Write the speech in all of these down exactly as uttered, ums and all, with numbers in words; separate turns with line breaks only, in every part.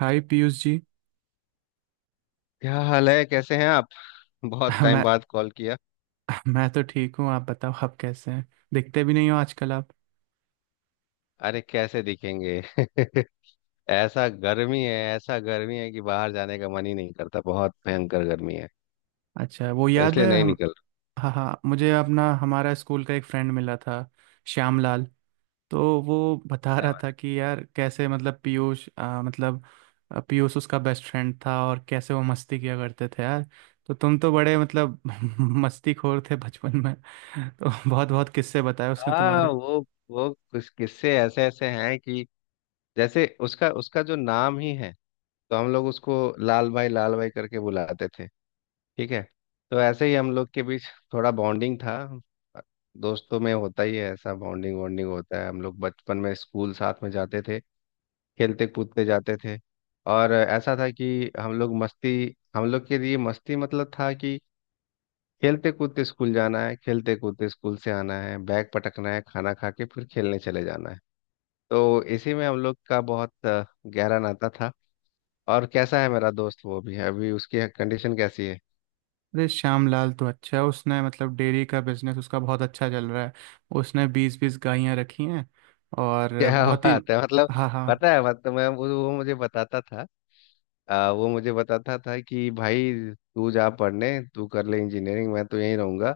हाय पीयूष जी।
क्या हाल है, कैसे हैं आप? बहुत टाइम
मैं
बाद कॉल किया।
मैं तो ठीक हूँ, आप बताओ आप कैसे हैं। दिखते भी नहीं हो आजकल आप।
अरे कैसे दिखेंगे? ऐसा गर्मी है, ऐसा गर्मी है कि बाहर जाने का मन ही नहीं करता। बहुत भयंकर गर्मी है,
अच्छा वो याद
इसलिए
है
नहीं
हम।
निकल रहा।
हाँ हाँ, मुझे अपना हमारा स्कूल का एक फ्रेंड मिला था, श्याम लाल। तो वो बता
क्या
रहा था
बात!
कि यार कैसे मतलब पीयूष आ, मतलब आ, पीयूष उसका बेस्ट फ्रेंड था और कैसे वो मस्ती किया करते थे यार। तो तुम तो बड़े मतलब मस्तीखोर थे बचपन में। तो बहुत बहुत किस्से बताए उसने।
हाँ, वो वो कुछ किस्से ऐसे ऐसे हैं कि जैसे उसका उसका जो नाम ही है, तो हम लोग उसको लाल भाई लाल भाई करके बुलाते थे। ठीक है। तो ऐसे ही हम लोग के बीच थोड़ा बॉन्डिंग था। दोस्तों में होता ही है, ऐसा बॉन्डिंग वॉन्डिंग होता है। हम लोग बचपन में स्कूल साथ में जाते थे, खेलते कूदते जाते थे। और ऐसा था कि हम लोग मस्ती हम लोग के लिए मस्ती मतलब था कि खेलते कूदते स्कूल जाना है, खेलते कूदते स्कूल से आना है, बैग पटकना है, खाना खा के फिर खेलने चले जाना है। तो इसी में हम लोग का बहुत अ, गहरा नाता था। और कैसा है मेरा दोस्त? वो भी है अभी, उसकी कंडीशन कैसी है?
अरे श्यामलाल तो अच्छा है, उसने मतलब डेयरी का बिजनेस उसका बहुत अच्छा चल रहा है। उसने बीस बीस गायें रखी हैं और
क्या
बहुत ही।
बात है मतलब!
हाँ हाँ।
पता है मतलब, मैं वो वो मुझे बताता था। आ, वो मुझे बताता था कि भाई, तू जा पढ़ने, तू कर ले इंजीनियरिंग, मैं तो यहीं रहूंगा।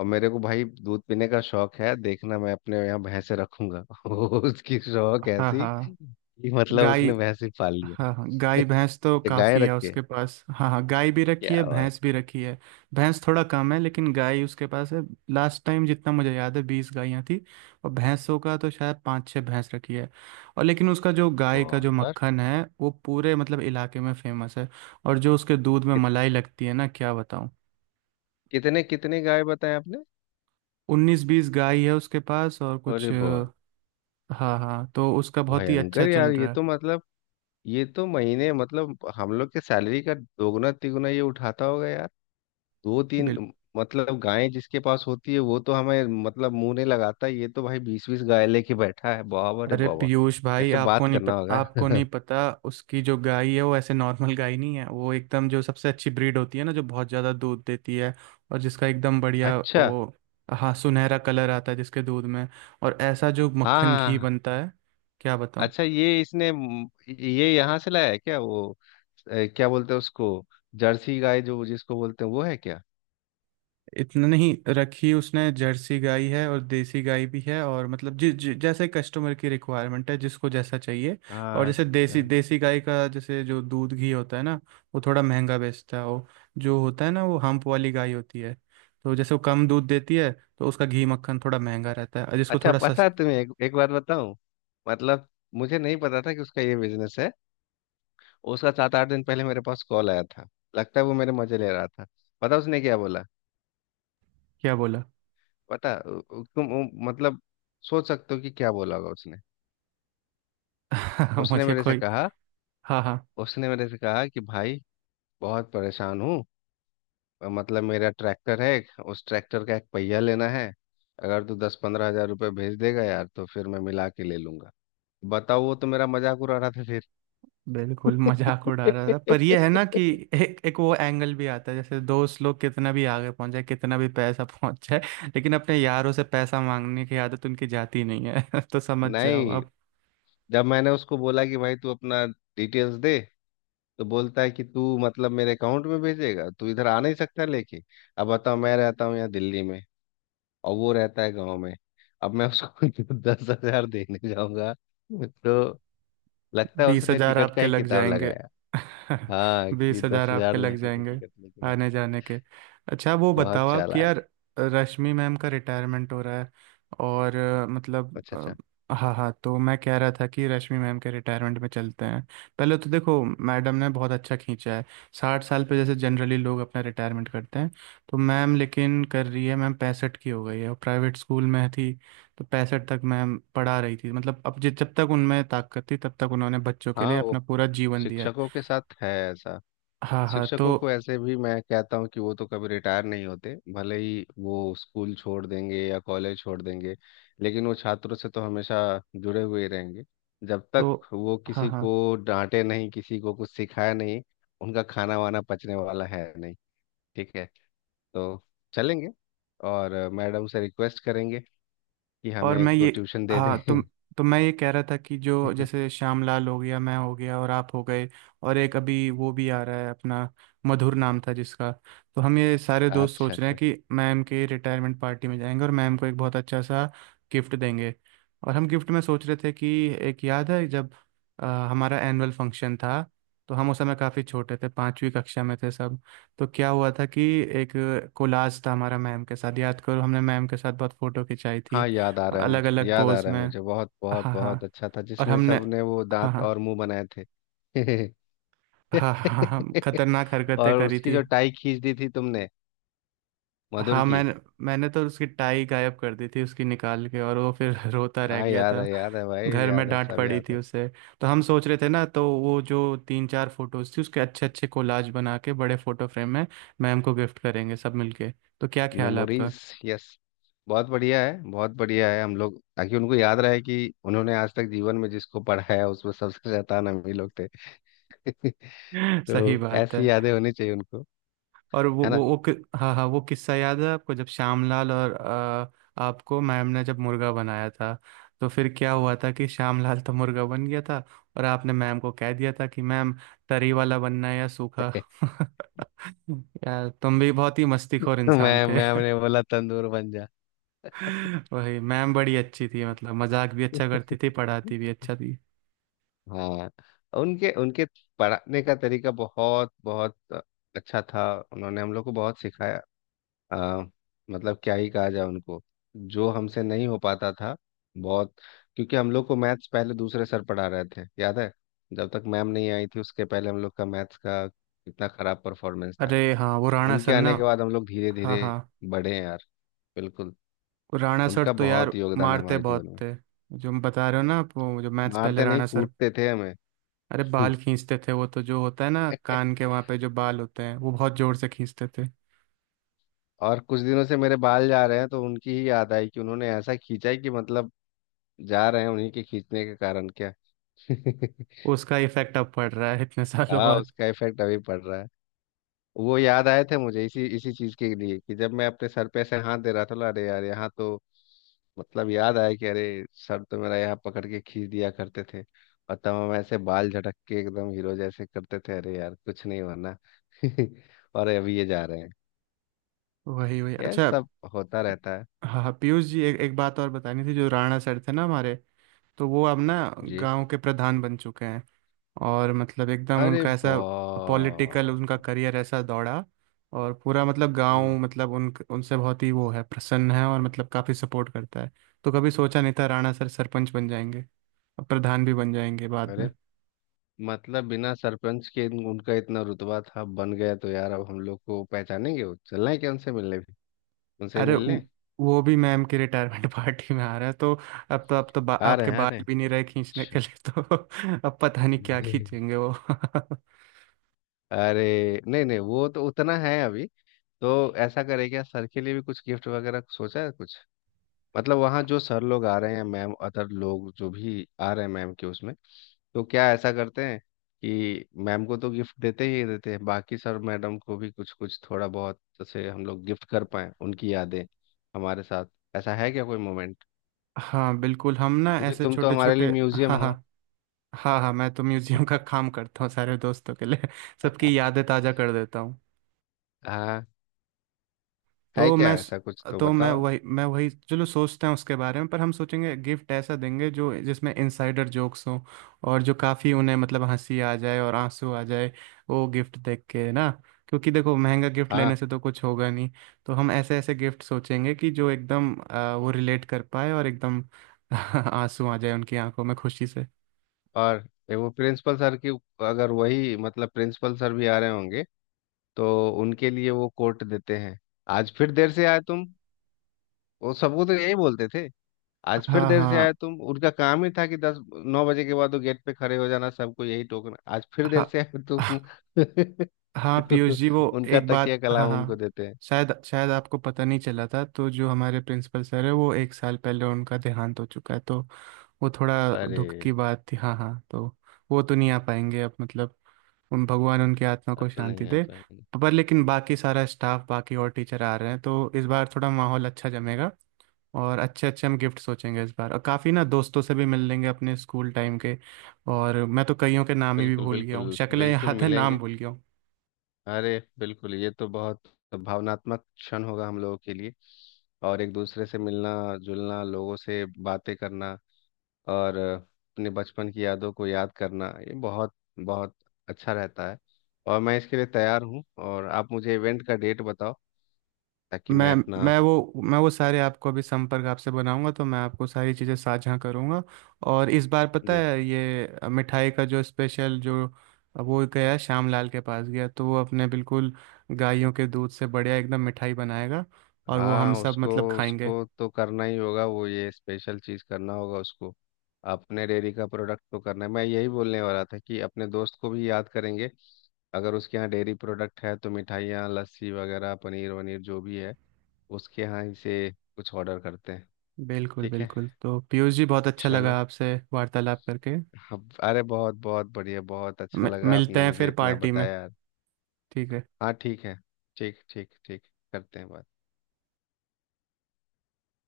और मेरे को भाई दूध पीने का शौक है, देखना मैं अपने यहाँ भैंसे रखूंगा। वो उसकी शौक
हाँ
ऐसी
हाँ
कि मतलब
गाय।
उसने भैंसे पाल लिया।
हाँ हाँ गाय भैंस तो
ये गाय
काफ़ी
रख
है
के,
उसके पास। हाँ हाँ गाय भी
क्या
रखी है
बात!
भैंस भी रखी है। भैंस थोड़ा कम है लेकिन गाय उसके पास है। लास्ट टाइम जितना मुझे याद है बीस गायें थी। और भैंसों का तो शायद पाँच छः भैंस रखी है। और लेकिन उसका जो गाय का
बहुत
जो
यार!
मक्खन है वो पूरे मतलब इलाके में फेमस है। और जो उसके दूध में
कित-
मलाई लगती है ना, क्या बताऊँ।
कितने कितने गाय बताए आपने?
उन्नीस बीस गाय है उसके पास और
अरे
कुछ अ,
बहुत!
हाँ हाँ, तो उसका बहुत ही अच्छा
भयंकर यार,
चल
ये
रहा है।
तो मतलब, ये तो महीने मतलब हम लोग के सैलरी का दोगुना तिगुना ये उठाता होगा यार, दो
बिल।
तीन। मतलब गाय जिसके पास होती है वो तो हमें मतलब मुंह नहीं लगाता, ये तो भाई बीस बीस गाय लेके बैठा है, बाबा रे
अरे
बाबा!
पीयूष भाई
ऐसे
आपको
बात
नहीं
करना
पता,
होगा।
आपको नहीं पता। उसकी जो गाय है वो ऐसे नॉर्मल गाय नहीं है, वो एकदम जो सबसे अच्छी ब्रीड होती है ना, जो बहुत ज़्यादा दूध देती है और जिसका एकदम बढ़िया
अच्छा,
वो। हाँ, सुनहरा कलर आता है जिसके दूध में। और ऐसा जो
हाँ हाँ
मक्खन
हाँ।
घी
हाँ।
बनता है, क्या बताऊँ।
अच्छा, ये इसने म, ये यहाँ से लाया है क्या? वो अ, क्या बोलते हैं उसको, जर्सी गाय जो जिसको बोलते हैं, वो है क्या?
इतना नहीं रखी उसने, जर्सी गाय है और देसी गाय भी है, और मतलब जि, जि, जैसे कस्टमर की रिक्वायरमेंट है जिसको जैसा चाहिए। और
हाँ,
जैसे देसी
अच्छा
देसी गाय का जैसे जो दूध घी होता है ना, वो थोड़ा महंगा बेचता है वो। जो होता है ना, वो हम्प वाली गाय होती है। तो जैसे वो कम दूध देती है तो उसका घी मक्खन थोड़ा महंगा रहता है और जिसको
अच्छा।
थोड़ा
पता है
सस्ता।
तुम्हें एक, एक बात बताऊं, मतलब मुझे नहीं पता था कि उसका ये बिजनेस है। उसका सात आठ दिन पहले मेरे पास कॉल आया था। लगता है वो मेरे मजे ले रहा था। पता उसने क्या बोला?
क्या बोला।
पता उ- उ- तुम उ- मतलब सोच सकते हो कि क्या बोला होगा उसने? उसने
मुझे
मेरे से
कोई।
कहा,
हाँ हाँ।
उसने मेरे से कहा कि भाई, बहुत परेशान हूँ, मतलब मेरा ट्रैक्टर है, एक, उस ट्रैक्टर का एक पहिया लेना है, अगर तू दस पंद्रह हजार रुपये भेज देगा यार तो फिर मैं मिला के ले लूंगा। बताओ, वो तो मेरा मजाक उड़ा रहा था फिर।
बिल्कुल मजाक उड़ा रहा था, पर ये है ना कि एक एक वो एंगल भी आता है। जैसे दोस्त लोग कितना भी आगे पहुंच जाए कितना भी पैसा पहुंच जाए लेकिन अपने यारों से पैसा मांगने की आदत उनकी जाती नहीं है। तो समझ जाओ
नहीं,
आप।
जब मैंने उसको बोला कि भाई तू अपना डिटेल्स दे, तो बोलता है कि तू मतलब मेरे अकाउंट में भेजेगा, तू इधर आ नहीं सकता लेके? अब बताओ, मैं रहता हूँ यहाँ दिल्ली में और वो रहता है गाँव में। अब मैं उसको दस हजार देने जाऊंगा तो, लगता है
बीस
उसने
हजार
टिकट का
आपके
ही
लग
किताब
जाएंगे।
लगाया। हाँ कि
बीस
दस
हजार आपके
हजार
लग
देंगे तो
जाएंगे
टिकट लेके आ।
आने जाने के। अच्छा वो बताओ
बहुत
आप कि
चालाक!
यार, रश्मि मैम का रिटायरमेंट हो रहा है और अ, मतलब
अच्छा अच्छा।
अ, हाँ हाँ, तो मैं कह रहा था कि रश्मि मैम के रिटायरमेंट में चलते हैं। पहले तो देखो मैडम ने बहुत अच्छा खींचा है, साठ साल पे जैसे जनरली लोग अपना रिटायरमेंट करते हैं, तो मैम लेकिन कर रही है, मैम पैंसठ की हो गई है और प्राइवेट स्कूल में थी। तो पैंसठ तक मैम पढ़ा रही थी, मतलब अब जि- जब तक उनमें ताकत थी तब तक उन्होंने बच्चों के
हाँ,
लिए
वो
अपना पूरा जीवन दिया है।
शिक्षकों के साथ है ऐसा।
हाँ हाँ।
शिक्षकों
तो
को ऐसे भी मैं कहता हूँ कि वो तो कभी रिटायर नहीं होते, भले ही वो स्कूल छोड़ देंगे या कॉलेज छोड़ देंगे, लेकिन वो छात्रों से तो हमेशा जुड़े हुए ही रहेंगे। जब तक
तो
वो
हाँ
किसी
हाँ।
को डांटे नहीं, किसी को कुछ सिखाए नहीं, उनका खाना वाना पचने वाला है नहीं। ठीक है, तो चलेंगे, और मैडम से रिक्वेस्ट करेंगे कि
और
हमें
मैं
एक दो
ये,
ट्यूशन दे
हाँ, तो
दें।
तो मैं ये कह रहा था कि जो जैसे श्यामलाल हो गया, मैं हो गया, और आप हो गए, और एक अभी वो भी आ रहा है अपना, मधुर नाम था जिसका। तो हम ये सारे दोस्त
अच्छा
सोच रहे
अच्छा।
हैं कि मैम के रिटायरमेंट पार्टी में जाएंगे और मैम को एक बहुत अच्छा सा गिफ्ट देंगे। और हम गिफ्ट में सोच रहे थे कि एक याद है जब अ, हमारा एनुअल फंक्शन था। तो हम उस समय काफ़ी छोटे थे, पांचवी कक्षा में थे सब। तो क्या हुआ था कि एक कोलाज था हमारा मैम के साथ, याद करो हमने मैम के साथ बहुत फ़ोटो खिंचाई
हाँ,
थी
याद आ रहा है
अलग
मुझे,
अलग
याद आ
पोज
रहा है
में।
मुझे, बहुत बहुत
हाँ हाँ।
बहुत अच्छा था
और
जिसमें
हमने
सबने वो
हाँ
दांत
हाँ
और मुंह बनाए थे।
हाँ हाँ हाँ खतरनाक हरकतें
और
करी
उसकी
थी।
जो टाई खींच दी थी तुमने, मधुर
हाँ,
की।
मैंने मैंने तो उसकी टाई गायब कर दी थी उसकी निकाल के, और वो फिर रोता रह
हाँ,
गया
याद
था।
है याद है भाई,
घर में
याद है,
डांट
सब
पड़ी
याद
थी
है।
उसे। तो हम सोच रहे थे ना, तो वो जो तीन चार फोटोज थी उसके अच्छे अच्छे कोलाज बना के बड़े फोटो फ्रेम में मैम को गिफ्ट करेंगे सब मिलके। तो क्या ख्याल है आपका।
मेमोरीज। यस, बहुत बढ़िया है, बहुत बढ़िया है हम लोग, ताकि उनको याद रहे कि उन्होंने आज तक जीवन में जिसको पढ़ाया, उसमें सबसे शैतान हम ही लोग थे।
सही
तो
बात है।
ऐसी यादें होनी चाहिए उनको,
और वो
है
वो
ना?
वो कि- हाँ हाँ, वो किस्सा याद है आपको जब श्यामलाल और अ, आपको मैम ने जब मुर्गा बनाया था। तो फिर क्या हुआ था कि श्यामलाल तो मुर्गा बन गया था, और आपने मैम को कह दिया था कि मैम तरी वाला बनना है या सूखा। यार तुम भी बहुत ही मस्तीखोर इंसान
मैं
थे।
मैं हमने बोला तंदूर बन जा।
वही मैम बड़ी अच्छी थी, मतलब मजाक भी अच्छा करती थी पढ़ाती भी अच्छा थी।
हाँ, उनके उनके पढ़ाने का तरीका बहुत बहुत अच्छा था। उन्होंने हम लोग को बहुत सिखाया। आ, मतलब क्या ही कहा जाए उनको। जो हमसे नहीं हो पाता था, बहुत, क्योंकि हम लोग को मैथ्स पहले दूसरे सर पढ़ा रहे थे, याद है? जब तक मैम नहीं आई थी, उसके पहले हम लोग का मैथ्स का कितना खराब परफॉर्मेंस था।
अरे हाँ, वो राणा
उनके
सर ना।
आने के बाद हम लोग धीरे
हाँ
धीरे
हाँ।
बढ़े हैं यार, बिल्कुल।
वो राणा सर
उनका
तो यार
बहुत योगदान है
मारते
हमारे जीवन
बहुत
में।
थे। जो हम बता रहे हो ना आप, वो जो मैथ्स पहले
मारते नहीं,
राणा सर,
कूटते थे हमें।
अरे बाल खींचते थे वो तो, जो होता है ना कान के वहां पे जो बाल होते हैं वो बहुत जोर से खींचते थे।
और कुछ दिनों से मेरे बाल जा रहे हैं, तो उनकी ही याद आई कि उन्होंने ऐसा खींचा है कि मतलब जा रहे हैं उन्हीं के खींचने के कारण क्या।
उसका इफेक्ट अब पड़ रहा है इतने सालों
हाँ,
बाद।
उसका इफेक्ट अभी पड़ रहा है। वो याद आए थे मुझे इसी इसी चीज के लिए कि जब मैं अपने सर पे ऐसे हाथ दे रहा था, बोला, अरे यार यहाँ तो मतलब याद आया कि अरे, सर तो मेरा यहाँ पकड़ के खींच दिया करते थे। और तब हम ऐसे बाल झटक के एकदम हीरो जैसे करते थे, अरे यार कुछ नहीं होना। और अभी ये जा रहे हैं।
वही वही,
यह
अच्छा।
सब होता रहता है।
हाँ हाँ, पीयूष जी, एक एक बात और बतानी थी, जो राणा सर थे ना हमारे, तो वो अब ना
जी।
गांव के प्रधान बन चुके हैं। और मतलब एकदम
अरे
उनका ऐसा
वाह!
पॉलिटिकल उनका करियर ऐसा दौड़ा। और पूरा मतलब गांव मतलब उन उनसे बहुत ही वो है, प्रसन्न है और मतलब काफी सपोर्ट करता है। तो कभी सोचा नहीं था राणा सर सरपंच बन जाएंगे और प्रधान भी बन जाएंगे बाद
अरे
में।
मतलब बिना सरपंच के इन- उनका इतना रुतबा था, बन गया तो यार अब हम लोग को पहचानेंगे वो? चलना है क्या उनसे मिलने भी, उनसे
अरे
मिलने?
वो वो भी मैम की रिटायरमेंट पार्टी में आ रहा है तो। अब तो अब तो बा,
आ रहे
आपके
हैं, आ रहे
बाल
हैं।
भी नहीं रहे खींचने
अच्छा।
के लिए, तो अब पता नहीं क्या खींचेंगे वो।
अरे नहीं नहीं, वो तो उतना है अभी। तो ऐसा करे, क्या सर के लिए भी कुछ गिफ्ट वगैरह सोचा है कुछ? मतलब वहाँ जो सर लोग आ रहे हैं, मैम अदर लोग जो भी आ रहे हैं मैम के उसमें, तो क्या ऐसा करते हैं कि मैम को तो गिफ्ट देते ही देते हैं, बाकी सर मैडम को भी कुछ कुछ थोड़ा बहुत जैसे हम लोग गिफ्ट कर पाए, उनकी यादें हमारे साथ। ऐसा है क्या कोई मोमेंट?
हाँ बिल्कुल, हम ना
क्योंकि
ऐसे
तुम तो
छोटे
हमारे
छोटे।
लिए म्यूजियम
हाँ हाँ।
हो।
हाँ हाँ, मैं तो म्यूजियम का काम करता हूँ सारे दोस्तों के लिए, सबकी यादें ताज़ा कर देता हूँ।
हाँ, है
तो
क्या
मैं
ऐसा कुछ तो
तो मैं
बताओ।
वही मैं वही चलो सोचते हैं उसके बारे में, पर हम सोचेंगे गिफ्ट ऐसा देंगे जो जिसमें इनसाइडर जोक्स हों और जो काफ़ी उन्हें मतलब हंसी आ जाए और आंसू आ जाए वो गिफ्ट देख के ना। क्योंकि देखो महंगा गिफ्ट
हाँ,
लेने से तो कुछ होगा नहीं। तो हम ऐसे ऐसे गिफ्ट सोचेंगे कि जो एकदम आ, वो रिलेट कर पाए और एकदम आंसू आ जाए उनकी आंखों में खुशी से।
और ये वो प्रिंसिपल सर की, अगर वही मतलब प्रिंसिपल सर भी आ रहे होंगे तो उनके लिए वो कोट देते हैं, आज फिर देर से आए तुम। वो सबको तो यही बोलते थे, आज फिर
हाँ
देर से आए
हाँ।
तुम। उनका काम ही था कि दस नौ बजे के बाद वो गेट पे खड़े हो जाना, सबको यही टोकना, आज फिर देर से आए तुम।
हाँ हाँ पीयूष जी, वो
उनका
एक
तकिया
बात, हाँ
कलाम उनको
हाँ,
देते हैं।
शायद शायद आपको पता नहीं चला था, तो जो हमारे प्रिंसिपल सर है वो एक साल पहले उनका देहांत हो चुका है, तो वो थोड़ा दुख
अरे,
की बात थी। हाँ हाँ, तो वो तो नहीं आ पाएंगे अब, मतलब उन भगवान उनकी आत्मा
अब
को
तो
शांति
नहीं आ
दे।
पाएंगे।
पर लेकिन बाकी सारा स्टाफ बाकी और टीचर आ रहे हैं, तो इस बार थोड़ा माहौल अच्छा जमेगा, और अच्छे अच्छे हम गिफ्ट सोचेंगे इस बार, और काफ़ी ना दोस्तों से भी मिल लेंगे अपने स्कूल टाइम के। और मैं तो कईयों के नाम ही भी
बिल्कुल
भूल गया हूँ,
बिल्कुल,
शक्लें
बिल्कुल
याद है नाम
मिलेंगे।
भूल गया हूँ।
अरे बिल्कुल, ये तो बहुत भावनात्मक क्षण होगा हम लोगों के लिए। और एक दूसरे से मिलना जुलना, लोगों से बातें करना, और अपने बचपन की यादों को याद करना, ये बहुत बहुत अच्छा रहता है। और मैं इसके लिए तैयार हूँ, और आप मुझे इवेंट का डेट बताओ ताकि मैं
मैं
अपना।
मैं वो मैं वो सारे आपको अभी संपर्क आपसे बनाऊंगा, तो मैं आपको सारी चीज़ें साझा करूंगा। और इस बार पता
जी।
है ये मिठाई का जो स्पेशल जो वो गया श्याम लाल के पास, गया तो वो अपने बिल्कुल गायों के दूध से बढ़िया एकदम मिठाई बनाएगा, और वो हम
हाँ
सब
उसको,
मतलब खाएंगे।
उसको तो करना ही होगा वो, ये स्पेशल चीज़ करना होगा उसको। अपने डेयरी का प्रोडक्ट तो करना है, मैं यही बोलने वाला था कि अपने दोस्त को भी याद करेंगे। अगर उसके यहाँ डेयरी प्रोडक्ट है तो मिठाइयाँ, लस्सी वगैरह, पनीर वनीर, जो भी है, उसके यहाँ ही से कुछ ऑर्डर करते हैं।
बिल्कुल
ठीक है,
बिल्कुल, तो पीयूष जी, बहुत अच्छा लगा
चलो।
आपसे वार्तालाप करके।
हम- अरे बहुत बहुत बढ़िया, बहुत अच्छा
मि-
लगा
मिलते
आपने
हैं
मुझे
फिर
इतना
पार्टी में।
बताया यार।
ठीक है।
हाँ, ठीक है। ठीक ठीक ठीक, करते हैं बात।